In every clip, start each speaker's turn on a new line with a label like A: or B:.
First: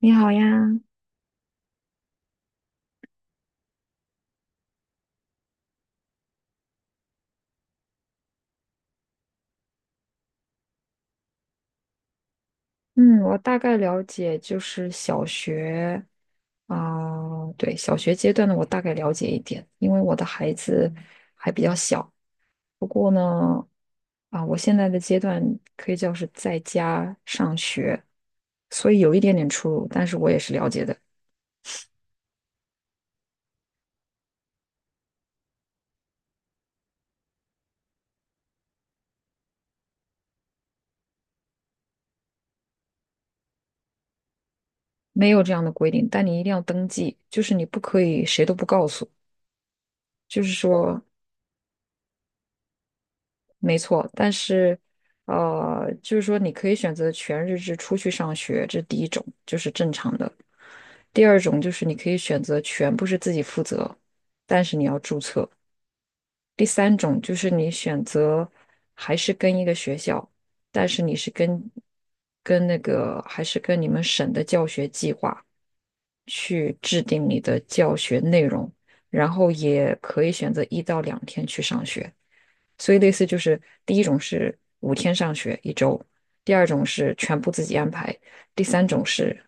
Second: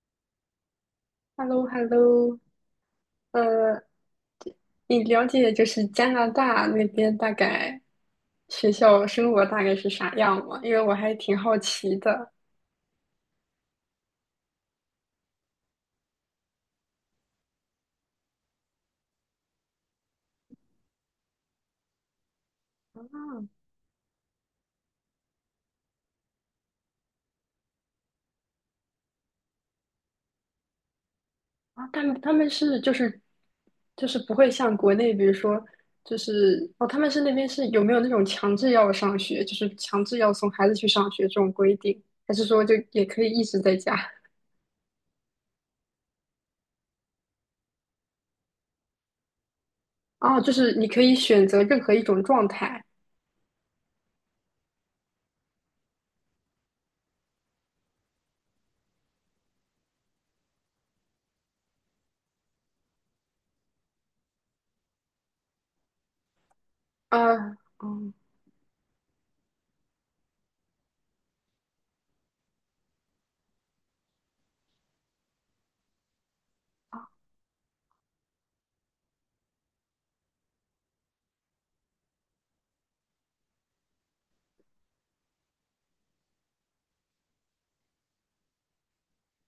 A: 你好呀。
B: h e l l o hello 呃，你了解就是加拿大那边大概学校生活大概是啥样吗？因为我还挺好奇的。
A: 嗯，我大概了解，就是小学，啊、对，小学阶段的我大概了解一点，因为我的孩子还比较小。不过
B: 啊
A: 呢，啊、我现在的阶段可以叫是在家上学，所以有一点点出入，但是我也是了解的。
B: 啊，他们就是不会像国内，比如说他们是那边是有没有那种强制要上学，就是强制要送孩子去上学这种规定，还是说就也可以一直在家？
A: 没有这样的规定，但你一定要登记，就是你不可以谁都不告诉，
B: 哦，
A: 就是
B: 就是你
A: 说。
B: 可以选择任何一种状态
A: 没错，但是，就是说你可以选择全日制出去上学，这是第一种，就是正常的。第二种就是你可以选择全部是自己负责，但是你要注册。第三
B: 啊。
A: 种就是你选
B: 哦，
A: 择还是跟一个学校，但是你是跟跟那个还是跟你们省的教学计划去制定你的教学内容，然后也可以选择一到两天去上学。所以类似就是第一种是五天上学一周，第二种是全部自己安排，第三种是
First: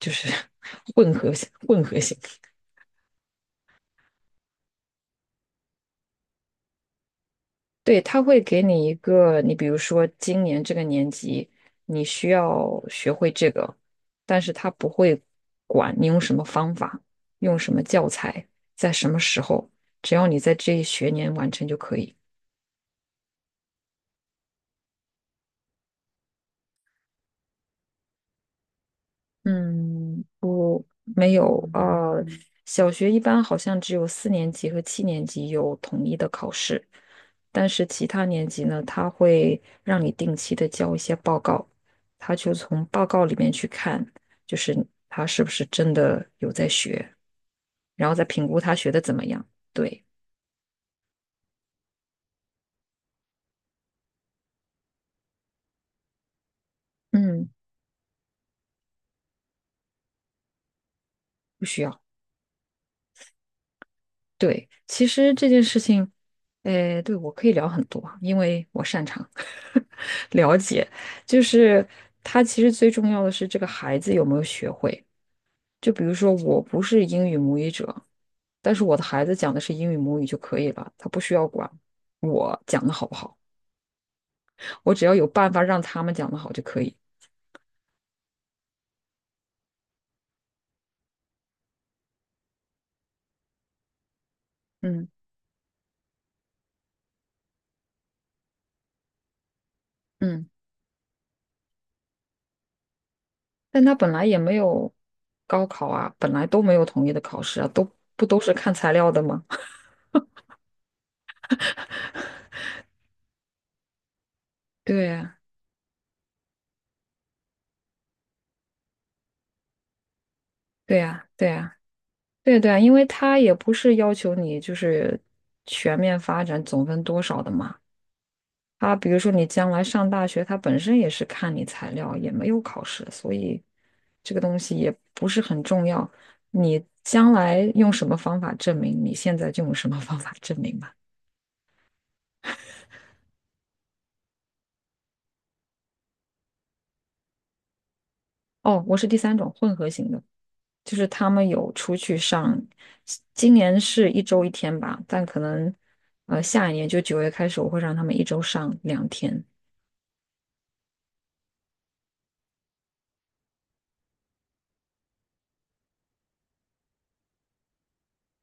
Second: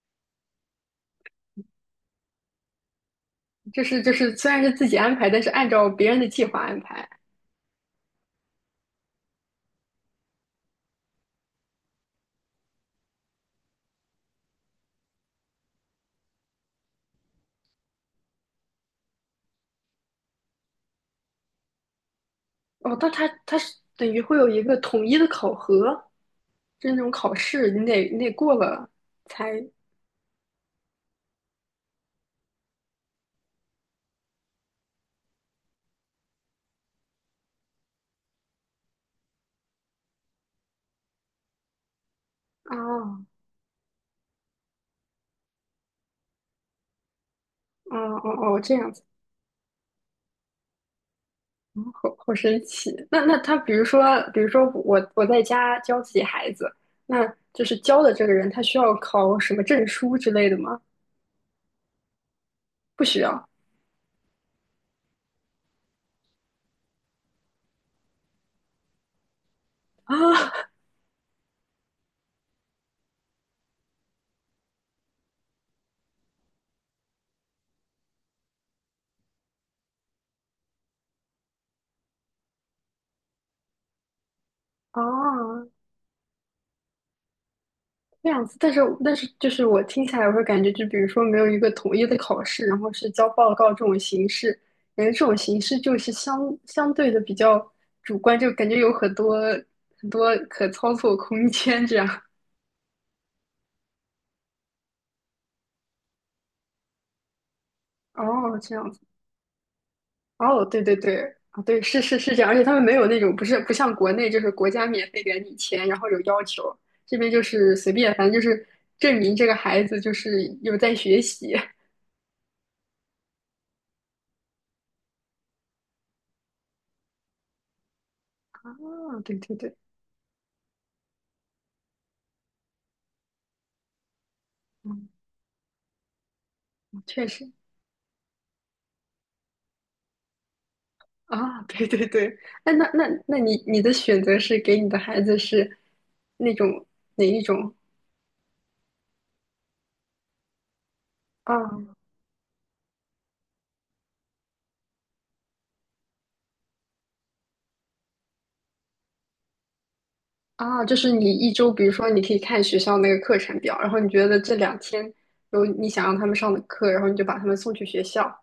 A: 就是 混合型。
B: 就是虽然是自己安排，但是按照别人的计划安排。
A: 对，他会给你一个，你比如说今年这个年级你需要学会这个，但是他不会管你用什么方法，用什么教材，在什么时候，只要你在这一学年完成就可以。
B: 哦，但他是等于会有一个统一的考核，就是那种考试，你得过了才
A: 嗯，不，没有。啊。嗯，小学一般好像只有四年级和七年级有统一的考试，但是其他年级呢，他会让你定期的交一些报告，他就
B: 啊。
A: 从报告
B: 哦
A: 里面去看，就是他是不是真的有在学，
B: 哦，
A: 然后再评估
B: 哦，
A: 他
B: 这
A: 学
B: 样
A: 的
B: 子。
A: 怎么样。对。
B: 好好神奇。那那他，比如说，我在家教自己孩子，那
A: 嗯，
B: 就是教的这个人，他需要考什么证书之类的吗？
A: 不需要。
B: 不需要
A: 对，其实这件事情，对我可以聊很多啊，因为我擅长 了
B: 啊
A: 解。就是他其实最重要的是这个孩子有没有学会。就比如说，我不是英语母语者，但是我的孩子讲的是英语母语就可以了，他不需要管我讲的好不好，我
B: 啊。
A: 只要有办法
B: 哦，
A: 让他们讲的好就可以。
B: 这样子。但是就是我听起来，我会感觉，就比如说没有一个统一的考试，然后是交报告这种形式，感
A: 嗯
B: 觉这种形式就是相对的比较主观，就感觉有很多
A: 嗯，
B: 可操作空间这样。
A: 但他本来也没有高考啊，本来都没有统一的考试啊，都不都是
B: 哦，
A: 看
B: 这样
A: 材
B: 子。
A: 料的吗？
B: 哦，对对对。啊，对，是是是，这样。而且他们没有那种不像国内就是国 家
A: 对
B: 免费
A: 呀，
B: 给你钱，然后有要求，这边就是随便，反正就是证明这个孩子就是有在
A: 对
B: 学
A: 呀，对
B: 习。
A: 呀。对对，啊，因为他也不是要求你就是全面发展总分多少的嘛。他比如
B: 啊，
A: 说
B: 对
A: 你
B: 对
A: 将
B: 对。
A: 来上大学，他本身也是看你材料，也没有考试，所以这个东西也
B: 嗯，
A: 不是很重要。你
B: 确
A: 将
B: 实。
A: 来用什么方法证明，你现在就用什么方法证明吧。
B: 啊，对对对。哎，那你的选择是给你的孩子是那种哪一种？
A: 哦，我是第三种混合型的，就是他们有出
B: 啊
A: 去上，今年是一周一天吧，但可能下一年就九月开始，我会让他们一周上两天。
B: 啊，就是你一周，比如说你可以看学校那个课程表，然后你觉得这两天有你想让他们上的课，然后你就把他们送去学校。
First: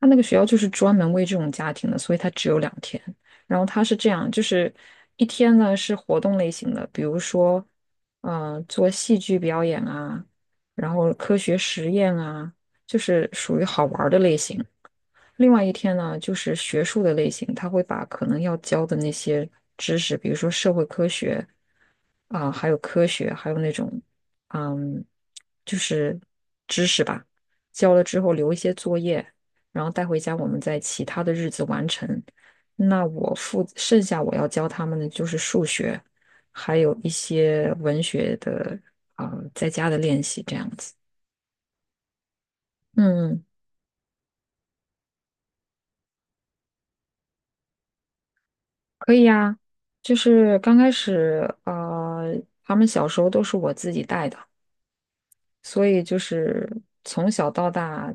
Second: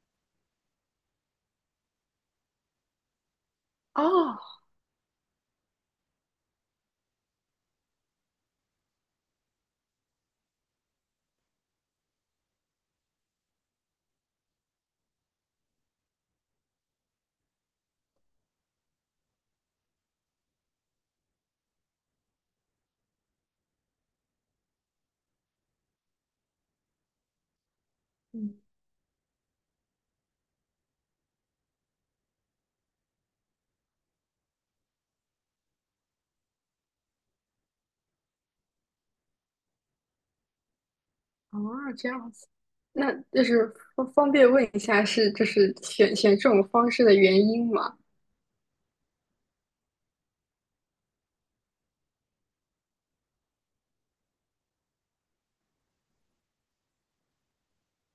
A: 他那个学校就是专门为这种家庭的，所以它只有两天。然后它是这样，就
B: 哦。
A: 是一天呢是活动类型的，比如说，做戏剧表演啊，然后科学实验啊，就是属于好玩儿的类型。另外一天呢，就是学术的类型，他会把可能要教的那些知识，比如说社会科学啊、还有科学，还有那种嗯，就是知识吧，教了之后留
B: 嗯。
A: 一些作业，然后带回家，我们在其他的日子完成。那我负剩下我要教他们的就是数学，还有一些文学的啊、在家的练习这样子。
B: 啊，这样子。那
A: 嗯。嗯，
B: 就是方便问一下是就是选这种方式的原因吗？
A: 可以呀，就是刚开始，他们小时候都是我自己带的，所以就是从小到大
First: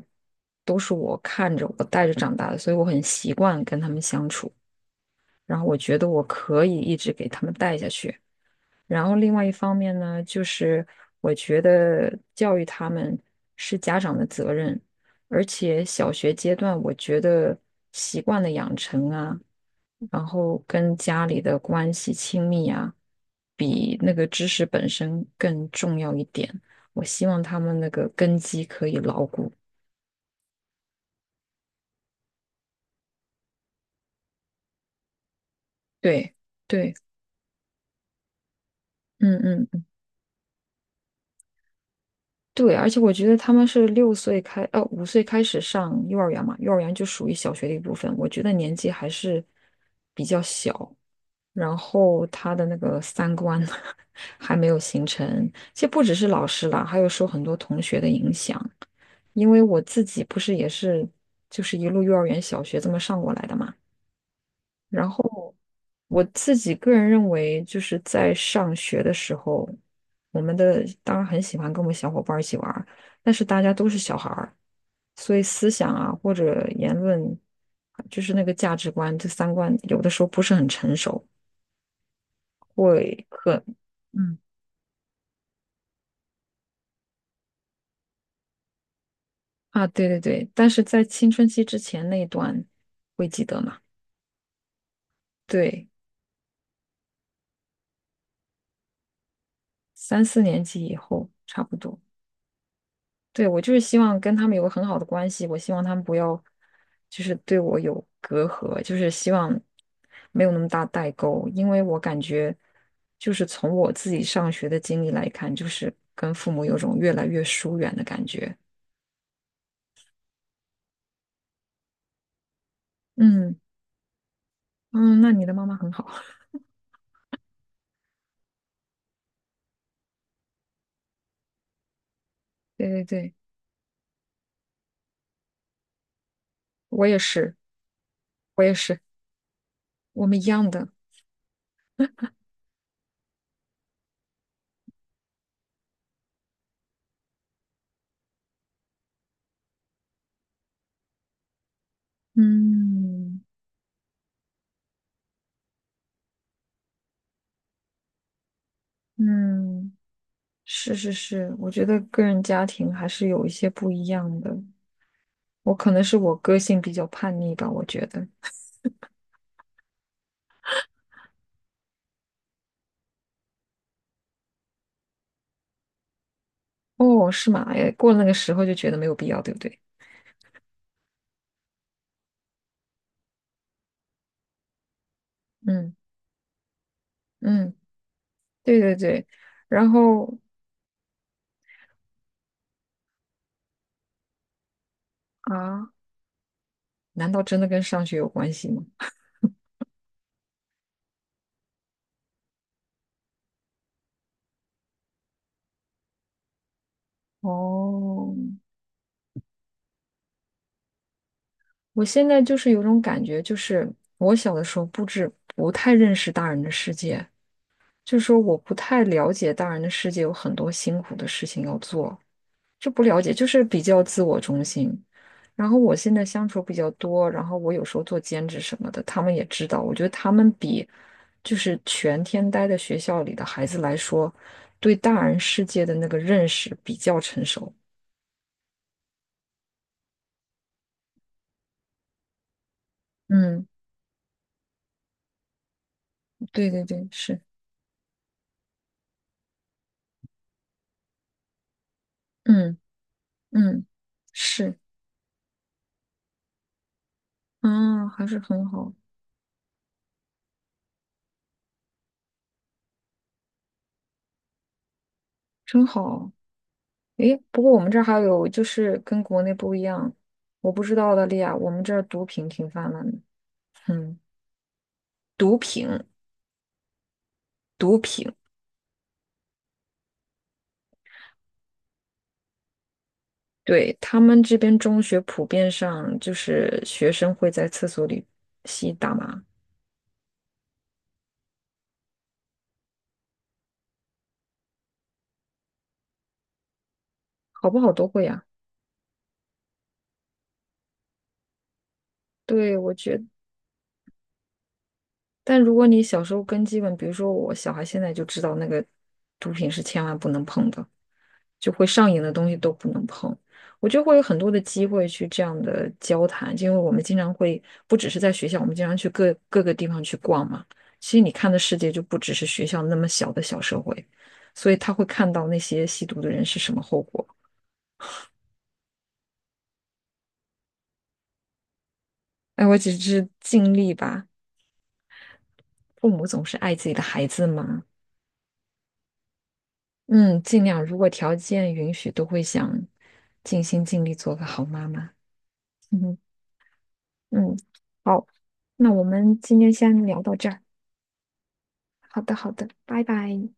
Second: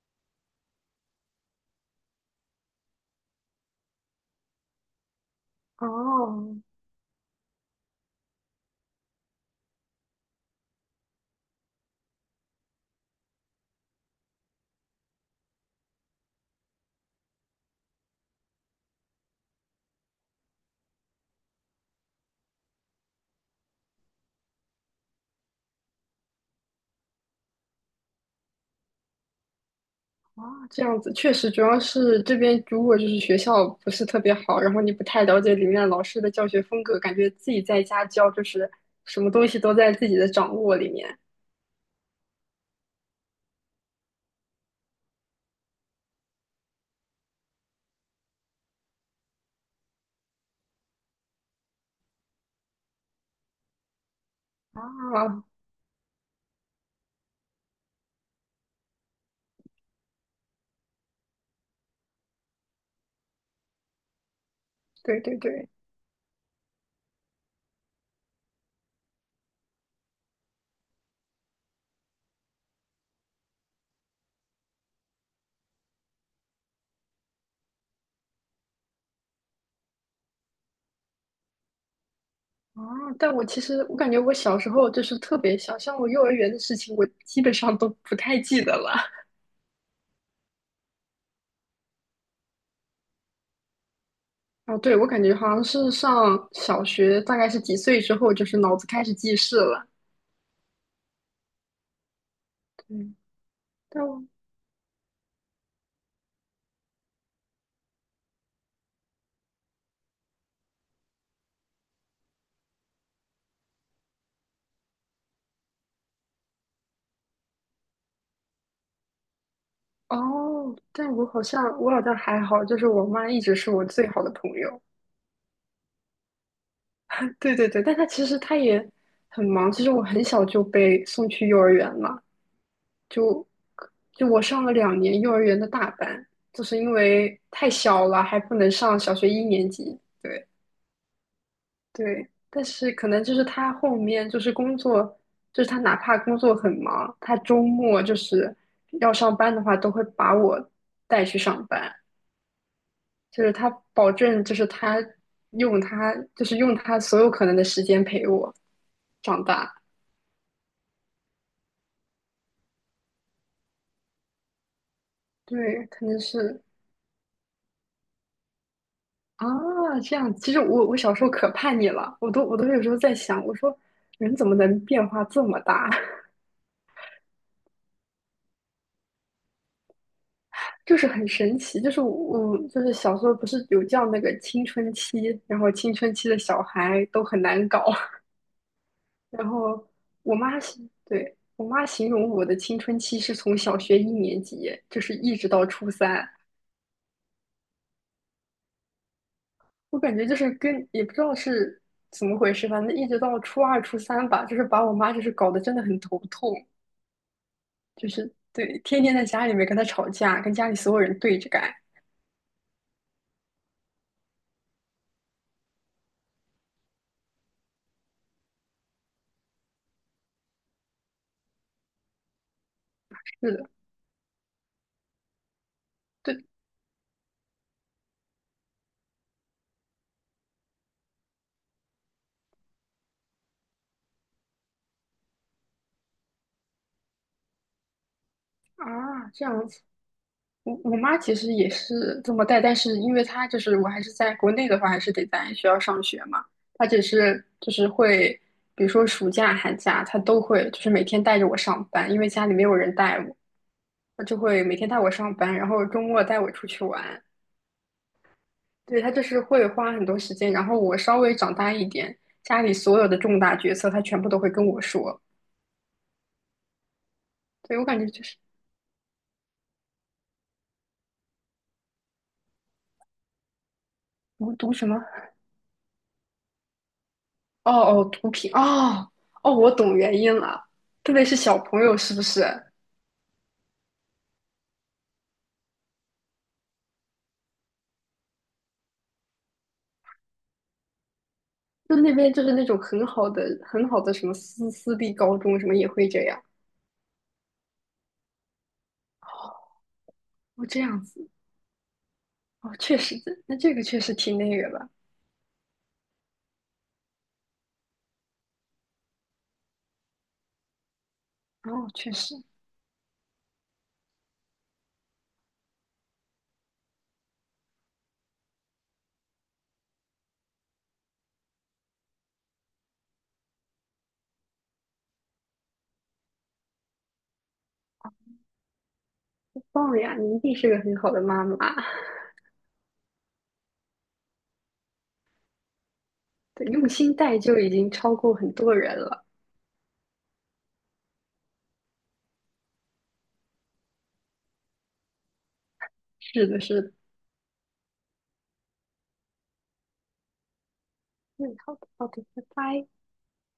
A: 都是我看着我带着长大的，所以我很习惯跟他们相处，然后我觉得我
B: 哦。
A: 可以一直给他们带下去。然后另外一方面呢，就是我觉得教育他们是家长的责任，而且小学阶段，我觉得习惯的养成啊，然后跟家里的关系亲密啊，比那个知识本身更重要一点。我希望他们那个根基可以牢固。
B: 啊，这样子，确实。主要是这边如果就是学校不是特别好，然后你不太了解里面老师的
A: 对
B: 教学风
A: 对，
B: 格，感觉自己在家教就是什么东西
A: 嗯
B: 都
A: 嗯。
B: 在自己的掌握里面
A: 对，而且我觉得他们是六岁开，五岁开始上幼儿园嘛，幼儿园就属于小学的一部分。我觉得年纪还是比较小，然后他的那个三观 还没有形成。
B: 啊。
A: 其实不只是老师啦，还有受很多同学的影响。因为我自己不是也是就是一路幼儿园、小学这么上过来的嘛，然
B: 对对
A: 后
B: 对。
A: 我自己个人认为，就是在上学的时候，我们的当然很喜欢跟我们小伙伴儿一起玩儿，但是大家都是小孩儿，所以思想啊或者言论，就是那个价值观、这三观，有的时候不是很成熟，
B: 啊，
A: 会
B: 但我其
A: 很
B: 实我感觉我
A: 嗯
B: 小时候就是特别小，像我幼儿园的事情，我基本上都不太记得了。
A: 啊，对对对，但是在青春期之前那一段会记得嘛？
B: 哦，对，我感觉好像
A: 对，
B: 是上小学，大概是几岁之后，就是脑子开始记事了。
A: 三四年级以后差不多。
B: 对。
A: 对，我就是希
B: 但
A: 望
B: 我
A: 跟他们有个很好的关系，我希望他们不要就是对我有隔阂，就是希望没有那么大代沟，因为我感觉就是从我自己上学的经历来看，就是跟父母有种越来越疏远的感觉。
B: 哦，但我好像还好，就是我妈一直
A: 嗯
B: 是我最好的朋友。
A: 嗯，那你的妈妈很好。
B: 对对对，但她其实她也很忙。其实我很小就被送去幼儿园了，
A: 对对对，
B: 就就我上了2年幼儿园的大班，就是因
A: 我也
B: 为
A: 是，
B: 太小了还不
A: 我
B: 能
A: 也
B: 上
A: 是，
B: 小学一年级。
A: 我们一
B: 对。
A: 样的。
B: 对，但是可能就是她后面就是工作，就是她哪怕工作很忙，她周末就是要上班的话，都会把我带去上班。
A: 嗯
B: 就是他保证，就是他，就是用他所有可能的时间陪我长大。
A: 嗯，是是是，我觉得个人家庭还是有一些不一样的。我
B: 对，
A: 可能
B: 可
A: 是
B: 能
A: 我个
B: 是
A: 性比较叛逆吧，我觉得。
B: 啊，这样。其实我我小时候可叛逆了，我都有时候在想，我说人怎么能变化这么大。
A: 哦，是吗？哎，过了那个时候就觉得没有必要，对不对？
B: 就是很神奇。就是我就是小时候不是有叫那个青春期，然后青
A: 嗯
B: 春期的小孩都很难
A: 嗯，
B: 搞。
A: 对对对。
B: 然后
A: 然
B: 我
A: 后
B: 妈是对，我妈形容我的青春期是从小学一年级，就是一直到
A: 啊，
B: 初三。
A: 难道真的跟上学有关系吗？
B: 我感觉就是跟也不知道是怎么回事，反正一直到初2、初三吧，就是把我妈就是搞得真的很头痛。
A: 哦，
B: 对，天天在家里面跟她吵架，跟家里所有人对着干。
A: 我现在就是有种感觉，就是我小的时候不太认识大人的世界，就是说我不太了解大人的世界有很多辛苦的事情要做，这不了解，就
B: 是
A: 是
B: 的。
A: 比较自我中心。然后我现在
B: 对。
A: 相处比较多，然后我有时候做兼职什么的，他们也知道。我觉得他们比就是全天待在学校里的孩子来说，对大人世界的那个认识比较成熟。
B: 啊，这样子。我我妈其实也是这么带，但是因为她
A: 嗯，
B: 我还是在国内的话，还是得在学校上学嘛。
A: 对对
B: 她只
A: 对，是，
B: 是就是会，比如说暑假、寒假，她都会就是每天带着我上班，因为家里没有
A: 嗯
B: 人带我，
A: 嗯，
B: 她就会每
A: 是，
B: 天带我上班，然后周末带我出去玩。
A: 啊，还是很好，
B: 对，他就是会花很多时间，然后我稍微长大一点，家里所有的重大决策，他全部都会跟我说。
A: 真好。诶，不过我
B: 对，我
A: 们这
B: 感
A: 儿
B: 觉
A: 还
B: 就是
A: 有就是跟国内不一样，我不知道澳大利亚，我们这儿毒品挺泛滥的。嗯，
B: 什么？
A: 毒品。
B: 哦
A: 毒
B: 哦，毒
A: 品。
B: 品，哦。哦，我懂原因了。特别是小朋友，是不是？
A: 对，他们这边中学普遍上就是学生会在厕所里吸大麻，
B: 就那边就是那种很好的、很好的什么私立高中，什么也会这样。
A: 好不好都会呀？
B: 哦。哦，这样子。哦，
A: 对，我
B: 确
A: 觉
B: 实。
A: 得
B: 那这个确实挺那个的。
A: 但如果你小时候根基本，比如说我小孩现在就知道那个毒品是千万不能碰的。就会
B: 哦，
A: 上
B: 确
A: 瘾的
B: 实。
A: 东西都不能碰。我就会有很多的机会去这样的交谈，因为我们经常会不只是在学校，我们经常去各个地方去逛嘛。其实你看的世界就不只是学校那么小的小社会，所以他会看到那些吸毒的人是什么后果。
B: 棒呀，你一定是个很好的妈妈。
A: 哎，我只是尽力吧，父母总 是
B: 对，
A: 爱自
B: 用
A: 己的
B: 心
A: 孩
B: 带
A: 子
B: 就已
A: 嘛。
B: 经超过很多人了。
A: 嗯，尽量如果条件允许，都会想尽心尽力做个好妈妈。嗯
B: 是的，是的。
A: 嗯，好，那我们今天先聊到这儿。
B: 嗯，好的，好
A: 好
B: 的，
A: 的，
B: 拜
A: 好的，
B: 拜。
A: 拜拜。